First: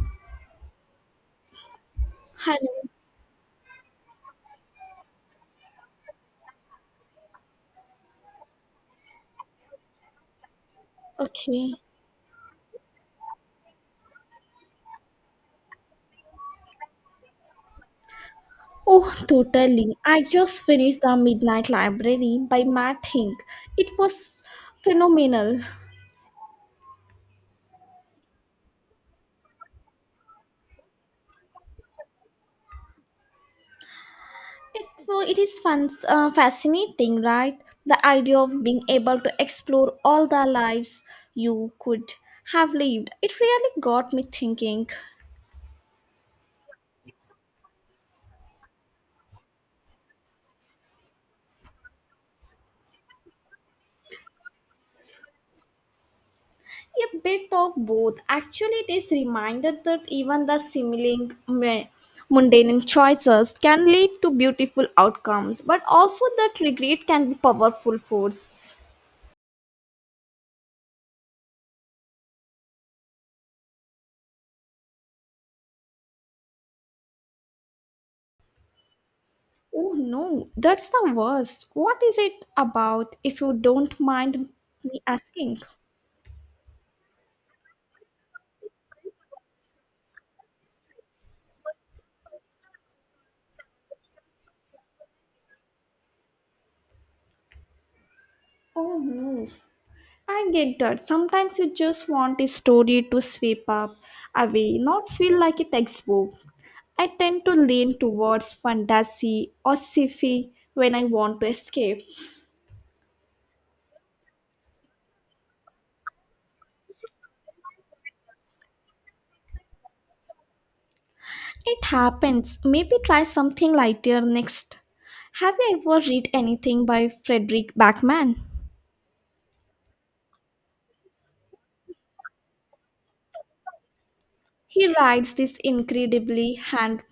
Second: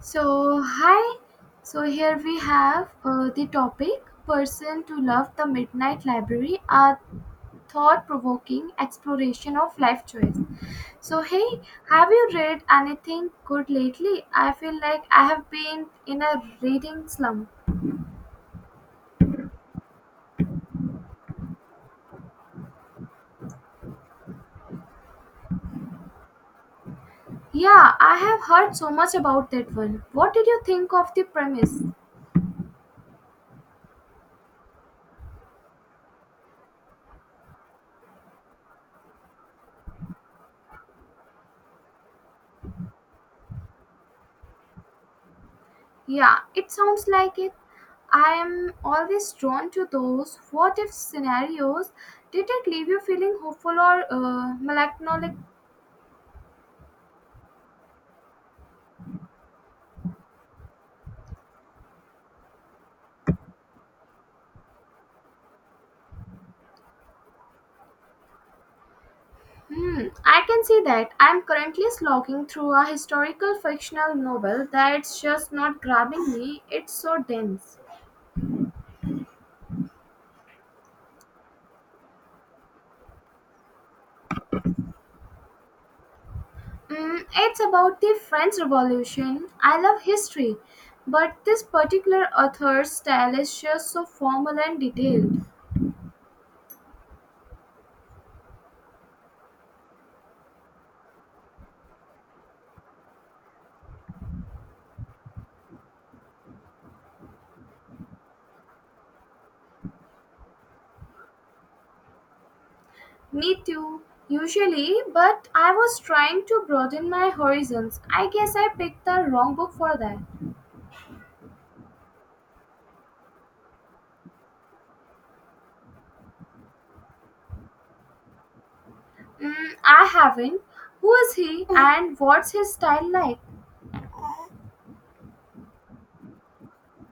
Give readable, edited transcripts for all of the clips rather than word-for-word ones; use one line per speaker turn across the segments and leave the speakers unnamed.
So, hi. So, here we
Hello.
have the topic Person to Love the Midnight Library, a thought provoking exploration of life choice. So, hey,
Okay.
have you read anything good lately? I feel like I have been in a reading slump.
Oh, totally. I just finished The Midnight Library by Matt Hink. It was phenomenal.
Yeah, I have heard so much about that one. What did you think of the premise?
It is fun, fascinating, right? The idea of being able to explore all the lives you could have lived. It really got me thinking.
Yeah, it sounds like it. I am always drawn to those what if scenarios. Did it leave you feeling hopeful or melancholic?
A bit of both. Actually, it is reminded that even the seemingly mundane choices can lead to beautiful outcomes, but also that regret can be powerful force.
Hmm, I can see that. I am currently slogging through a historical fictional novel that's just not grabbing me. It's so dense.
Oh no, that's the worst. What is it about if you don't mind me asking?
Mm, it's about the French Revolution. I love history, but this particular author's style is just so formal and detailed.
Oh no, I get that. Sometimes you just want a story to sweep up away, not feel like a textbook. I tend to lean towards fantasy or sci-fi when I want to escape.
Me too, usually, but I was trying to broaden my horizons. I guess I picked the wrong book for that.
It happens. Maybe try something lighter next. Have you ever read anything by Frederick Backman?
Mm, I haven't. Who is he and what's his style like?
He writes these incredibly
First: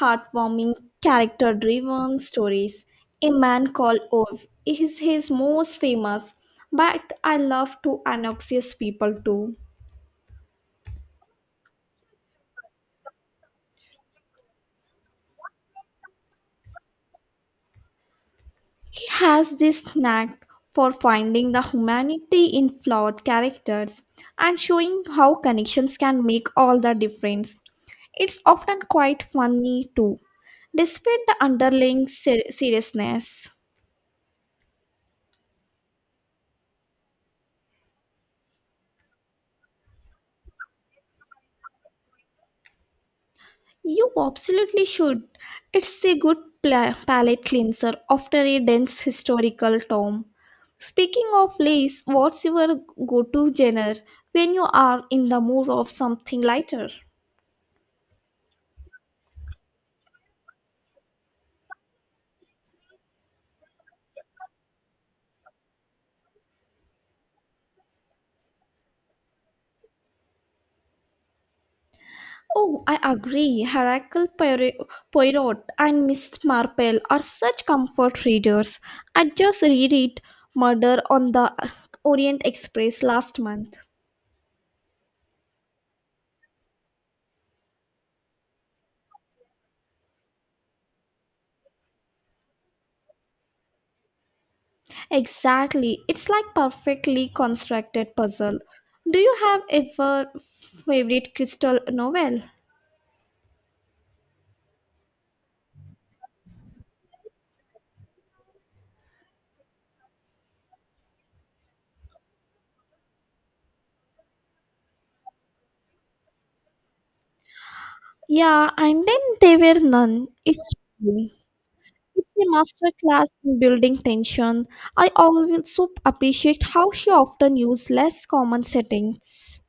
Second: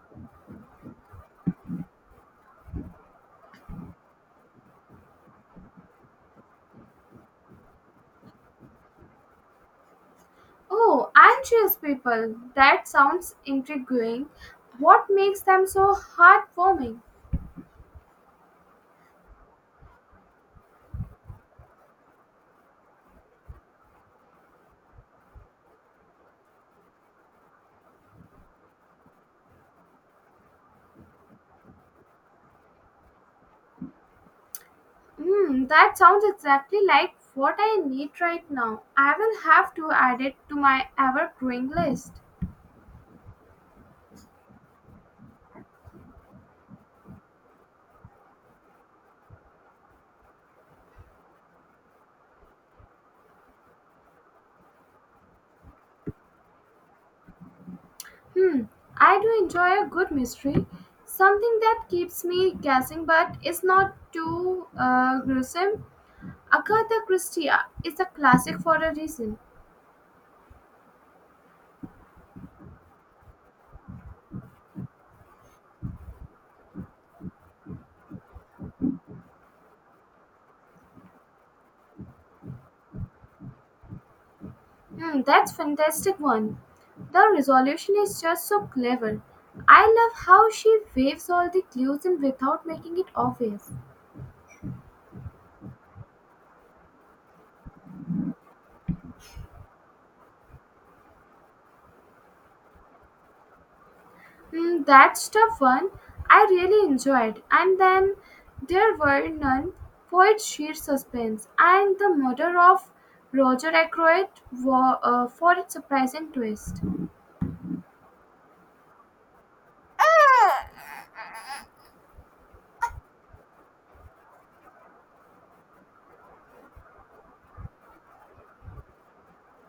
heartwarming, character driven stories. A Man Called Ove is his most famous, but I love to annoxious people too.
Oh, anxious people. That sounds intriguing. What makes them so heartwarming?
He has this knack for finding the humanity in flawed characters and showing how connections can make all the difference. It's often quite funny too, despite the underlying seriousness.
Mm, that sounds exactly like what I need right now. I will have to add it to my ever growing list.
You absolutely should. It's a good palate cleanser after a dense historical tome. Speaking of lace, what's your go to genre when you are in the mood of something lighter?
Hmm, I do enjoy a good mystery. Something that keeps me guessing but is not too gruesome. Agatha Christie is a classic for a reason.
Oh, I agree. Hercule Poirot and Miss Marple are such comfort readers. I just read it Murder on the Orient Express last month.
Hmm, that's fantastic one. The resolution is just so clever. I love how she waves all the clues in without making it obvious.
Exactly. It's like perfectly constructed puzzle. Do you have ever favorite crystal novel?
Mm, that's tough one. I really enjoyed. And then there were none. Poet sheer suspense and the murder of Roger Ackroyd for its surprising twist.
Yeah, and then there were none. It's chilling. It's a master class in building tension. I also appreciate how she often used less common settings.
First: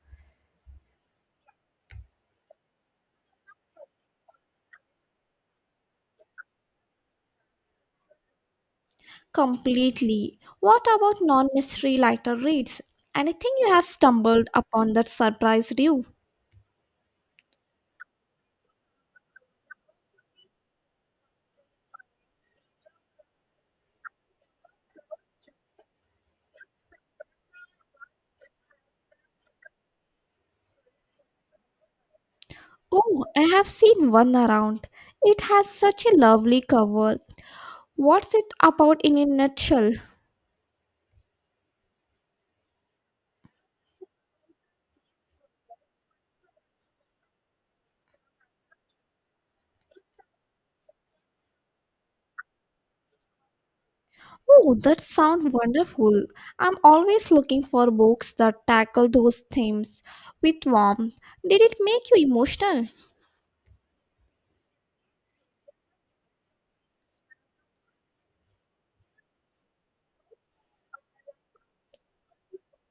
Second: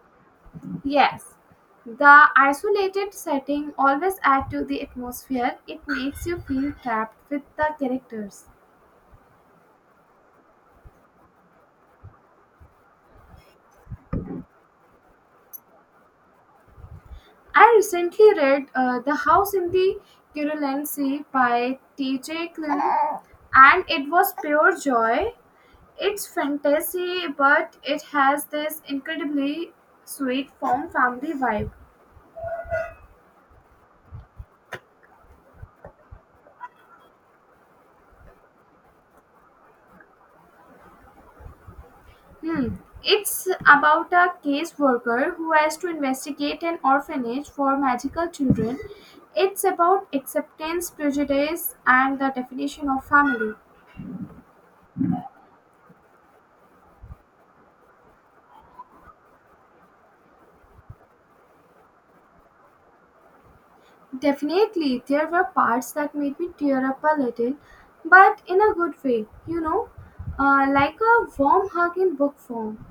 Yes, the isolated setting always add to the atmosphere. It makes you feel trapped with the characters.
Completely. What about non-mystery lighter reads? Anything you have stumbled upon that surprised you?
I recently read The House in the Curulain by T.J. Klin, and it was pure joy. It's fantasy, but it has this incredibly sweet found family vibe.
Oh, I have seen one around. It has such a lovely cover. What's it about in a nutshell?
Hmm. It's about a caseworker who has to investigate an orphanage for magical children. It's about acceptance, prejudice, and the definition of family.
Oh, that sounds wonderful. I'm always looking for books that tackle those themes with warmth. Did it make you emotional?
Definitely, there were parts that made me tear up a little, but in a good way, you know, like a warm hug in book form.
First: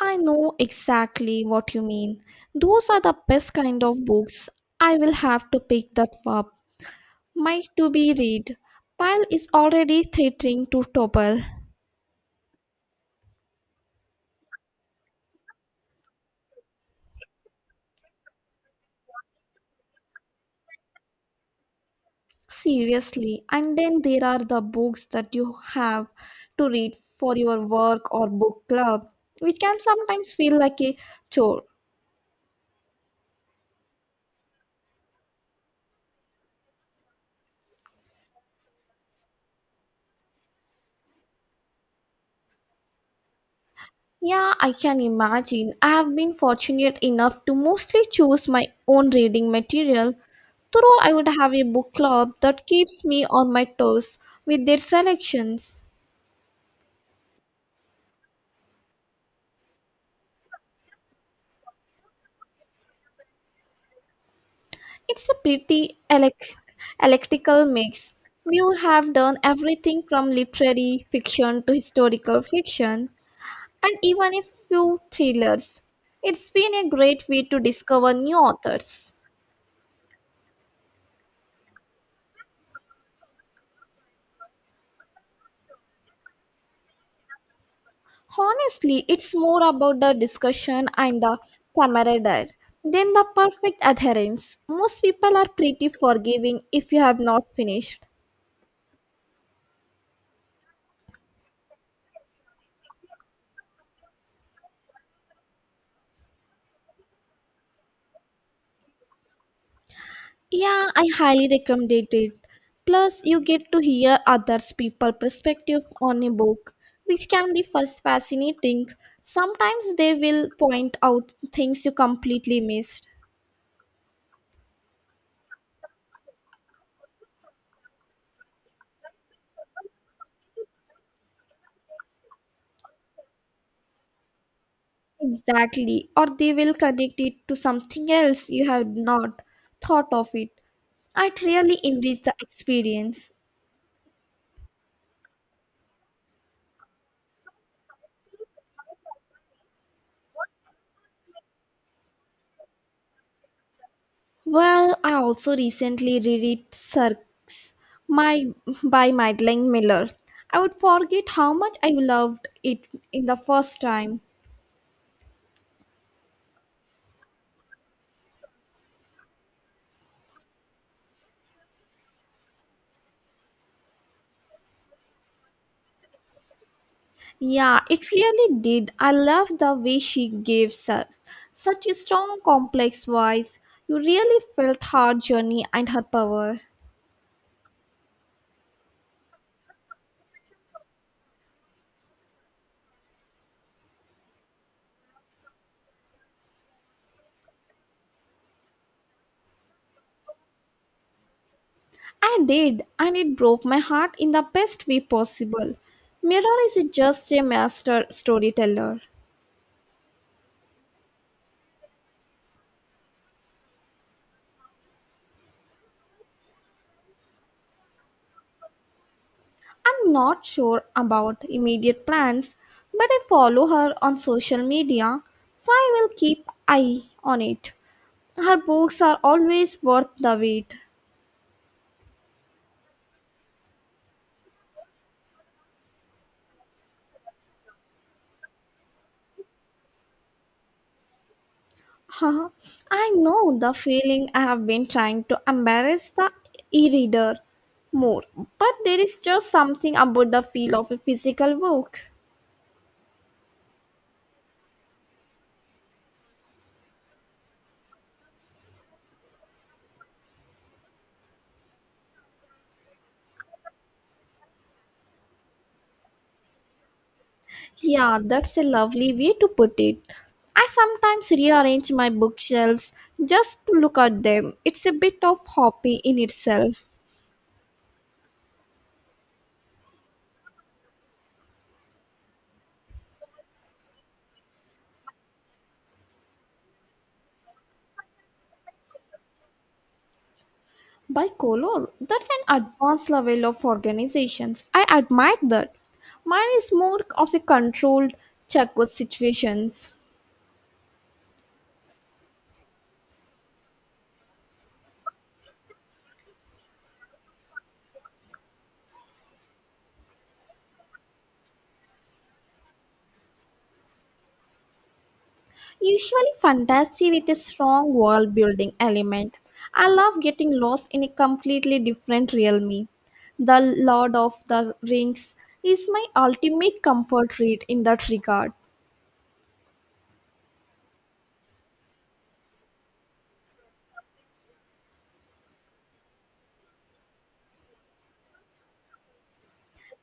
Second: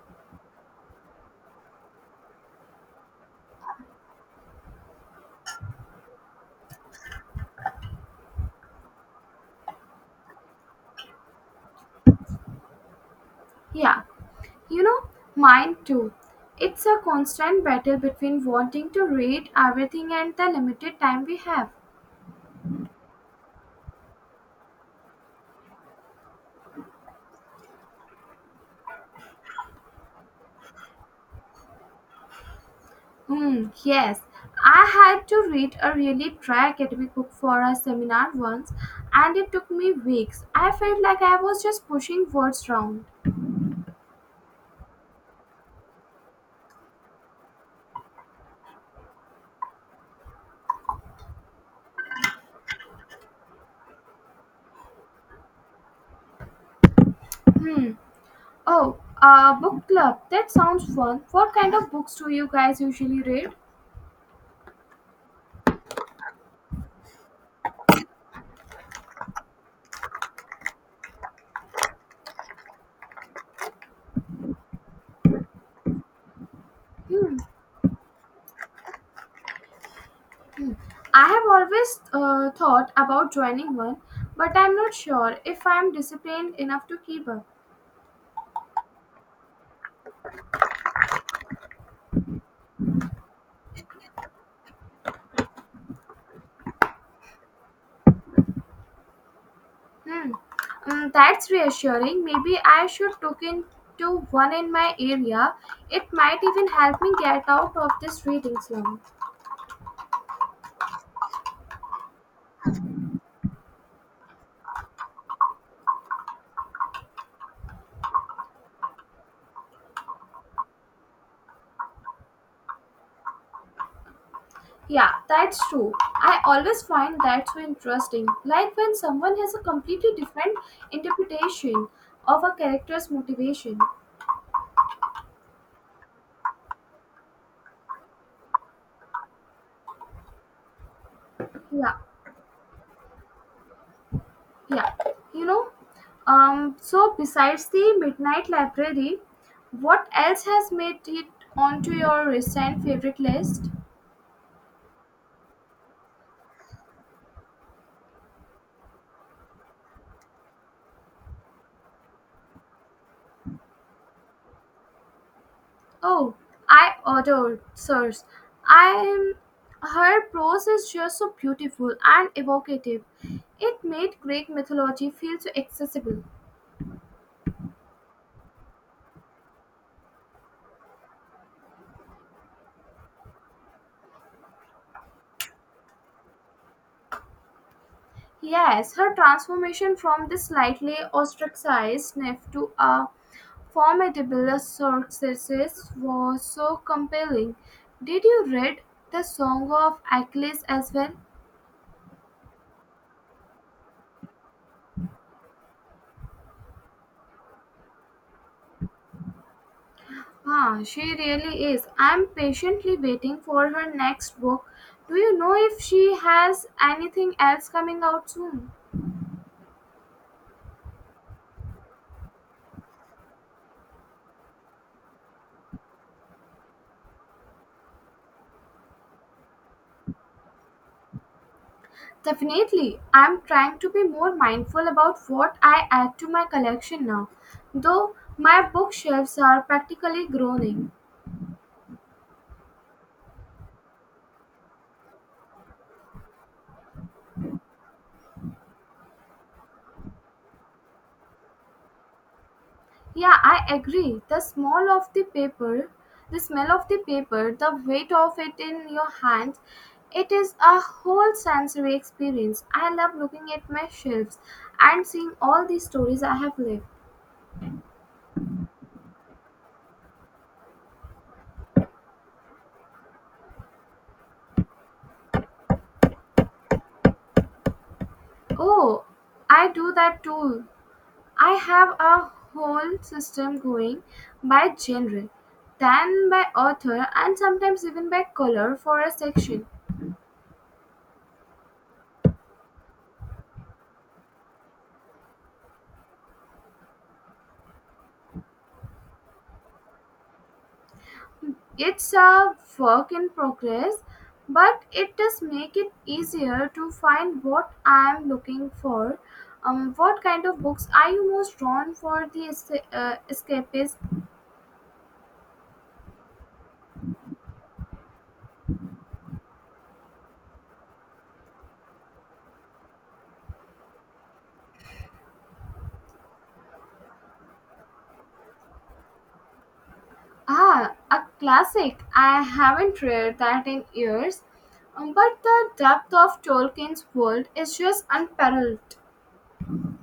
I know exactly what you mean. Those are the best kind of books. I will have to pick that up. My to be read pile is already threatening to topple.
Yeah, you know, mine too. It's a constant battle between wanting to read everything and the limited time we have.
Seriously. And then there are the books that you have to read for your work or book club, which can sometimes feel like a chore.
Hmm, yes. I had to read a really dry academic book for a seminar once and it took me weeks. I felt like I was just pushing words around.
Yeah, I can imagine. I have been fortunate enough to mostly choose my own reading material, though I would have a book club that keeps me on my toes with their selections.
Hmm. Oh, a book club. That sounds fun. What kind of books do you guys usually read?
It's a pretty electrical mix. We have done everything from literary fiction to historical fiction, and even a few thrillers. It's been a great
Hmm.
way to discover new authors.
I have always thought about joining one, but I'm not sure if I'm disciplined enough to keep up.
Honestly, it's more about the discussion and the camaraderie than the perfect adherence. Most people are pretty forgiving if you have not finished.
Hmm. Mm, that's reassuring. Maybe I should look into one in my area. It might even help me get out of this reading slump.
Yeah, I highly recommend it. Plus, you get to hear others' people perspective on a book, which can be first fascinating. Sometimes they will point out things you completely missed.
Yeah, that's true. I always find that so interesting. Like when someone has a completely different interpretation of a character's motivation.
Exactly. Or they will connect it to something else you have not thought of it. It really
Yeah.
enrich the experience.
Yeah, you know, so besides the Midnight Library, what else has made it onto your recent favorite list?
Well, I also recently reread Cirques my, by Madeline Miller. I would forget how much I loved it in the first time.
Oh, I adored Sirs. I Her prose is just so beautiful and evocative. It made Greek mythology feel so accessible.
Yeah, it really did. I love the way she gives us such a strong, complex voice. You really felt her journey and her power.
Yes, her transformation from the slightly ostracized Neff to a formidable success was so compelling. Did you read the Song of Achilles as well?
I did, and it broke my heart in the best way possible. Mirror is just a master storyteller.
Ah, she really is. I'm patiently waiting for her next book. Do you know if she has anything else coming out soon?
I'm not sure about immediate plans, but I follow her on social media, so I will keep eye on it. Her books are always worth the wait.
Definitely, I'm trying to be more mindful about what I add to my collection now, though my bookshelves are practically groaning.
Haha, I know the feeling I have been trying to embarrass the e-reader more, but there is just something about the feel of a physical book.
Yeah, I agree. The smell of the paper, the weight of it in your hands, it is a whole sensory experience. I love looking at my shelves and seeing all the stories I have lived.
Yeah, that's a lovely way to put it. I sometimes rearrange my bookshelves just to look at them. It's a bit of hobby in itself.
Oh, I do that too. I have a whole system going by genre, then by author, and sometimes even by color for a section.
By color, that's an advanced level of organizations. I admire that. Mine is more of a controlled check with situations.
It's a work in progress, but it does make it easier to find what I'm looking for. What kind of books are you most drawn for the escapist?
Usually, fantasy with a strong world building element. I love getting lost in a completely different realm. The Lord of the Rings is my ultimate comfort read in that regard.
Ah, a classic. I haven't read that in years. But the depth of Tolkien's world is just unparalleled.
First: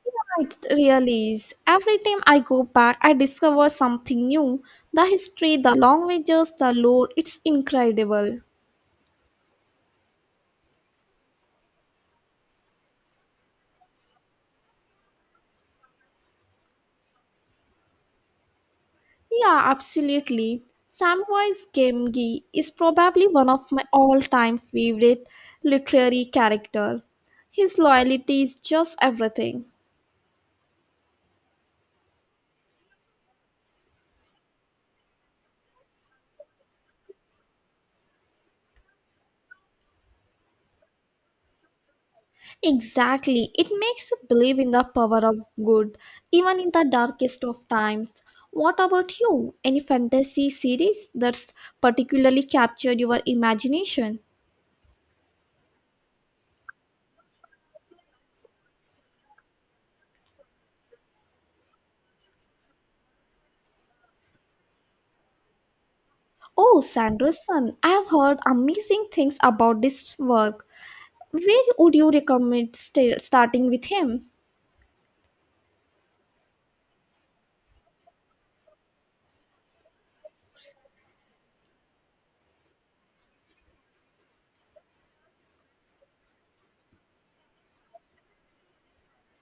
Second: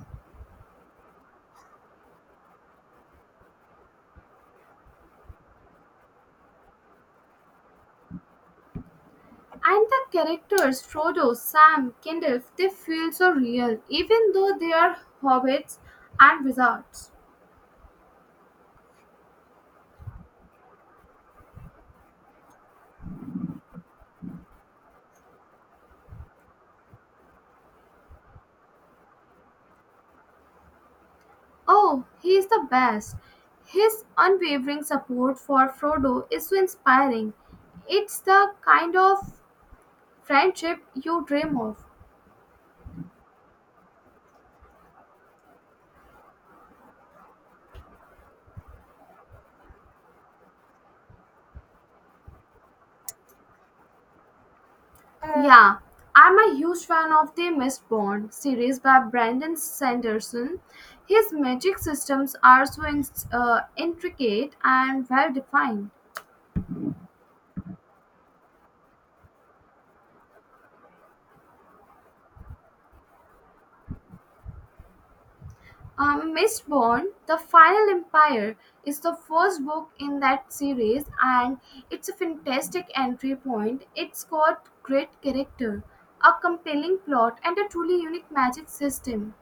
Yeah, it really is. Every time I go back, I discover something new. The history, the languages, the lore, it's incredible.
And the characters Frodo, Sam, Gandalf, they feel so real, even though they are hobbits and wizards.
Yeah, absolutely. Samwise Gamgee is probably one of my all-time favorite literary character. His loyalty is just everything.
Oh, he is the best. His unwavering support for Frodo is so inspiring. It's the kind of friendship you dream of.
Exactly. It makes you believe in the power of good, even in the darkest of times. What about you? Any fantasy series that's particularly captured your imagination?
Yeah, I'm a huge fan of the Mist Bond series by Brandon Sanderson. His magic systems are so intricate and well defined.
Oh, Sanderson, I have heard amazing things about this work. Where would you recommend starting with him?
Miss Bond, The Final Empire is the first book in that series and it's a fantastic entry point. It's got great character, a compelling plot, and a truly unique magic system.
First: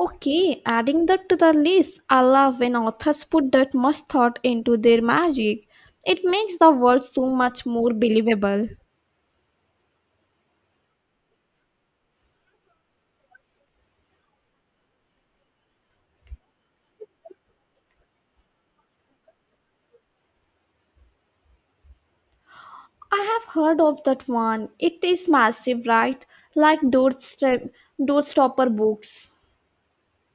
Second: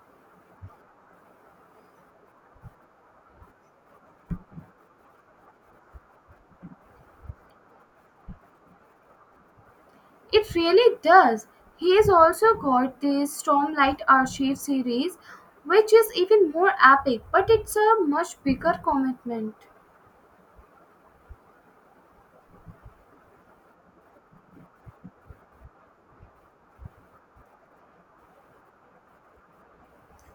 Okay, adding that to the list, I love when authors put that much thought into their magic. It makes the world so much more believable.
It really does. He has also got the Stormlight Archive series, which is even more epic, but it's a much bigger commitment.
I have heard of that one. It is massive, right? Like doorstopper books.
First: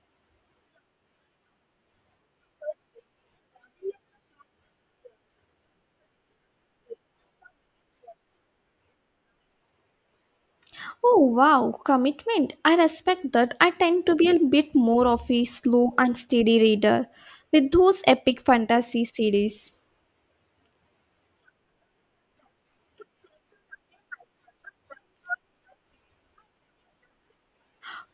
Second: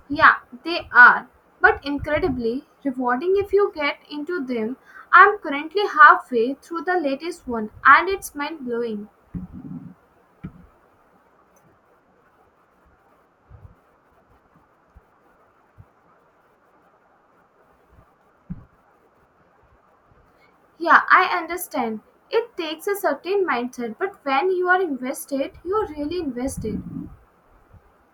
Yeah, they are, but incredibly rewarding if you get into them. I'm currently halfway through the latest one and it's mind blowing.
Oh wow, commitment. I respect that. I tend to be a bit more of a slow and steady reader with those epic fantasy series.
Yeah, I understand. It takes a certain mindset, but when you are invested, you're really invested.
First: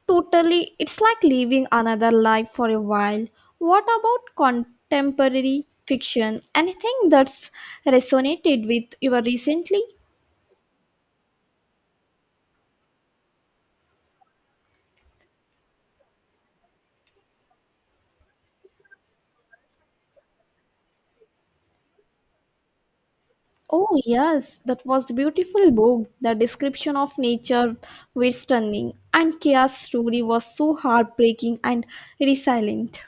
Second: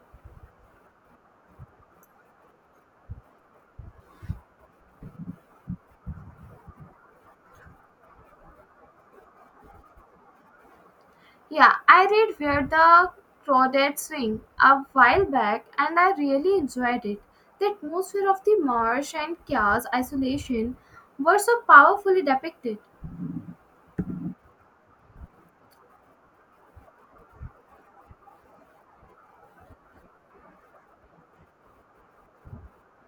Totally, it's like living another life for a while. What about contemporary fiction? Anything that's resonated with you recently?
Yeah, I read Where the Crawdads Swing a while back and I really enjoyed it. The atmosphere of the marsh and chaos isolation were so powerfully depicted.
Oh, yes, that was the beautiful book. The description of nature was stunning, and Kia's story was so heartbreaking and resilient.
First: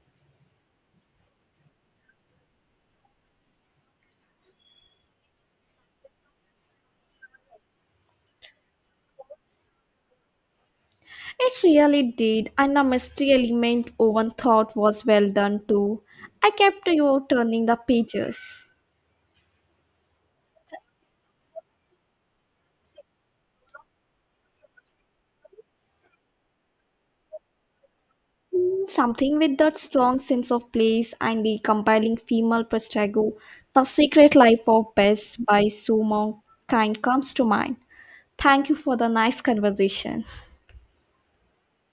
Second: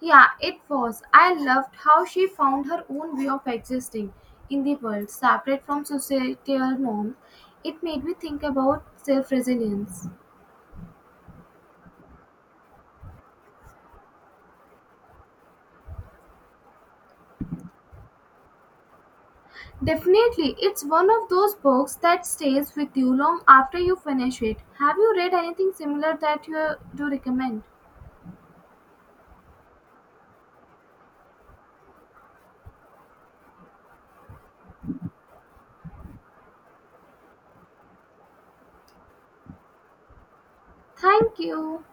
Yeah, it was. I loved how she found her own way of existing in the world, separate from societal norms. It made me think about self resilience.
It really did, and the mystery element Owen thought was well done too. I kept you turning the pages.
Definitely, it's one of those books that stays with you long after you finish it. Have you read anything similar that you do recommend?
Mm, something with that strong sense of place and the compelling female protagonist, The Secret Life of Bess by Sue Kind comes to mind. Thank you for the nice conversation.
Thank you.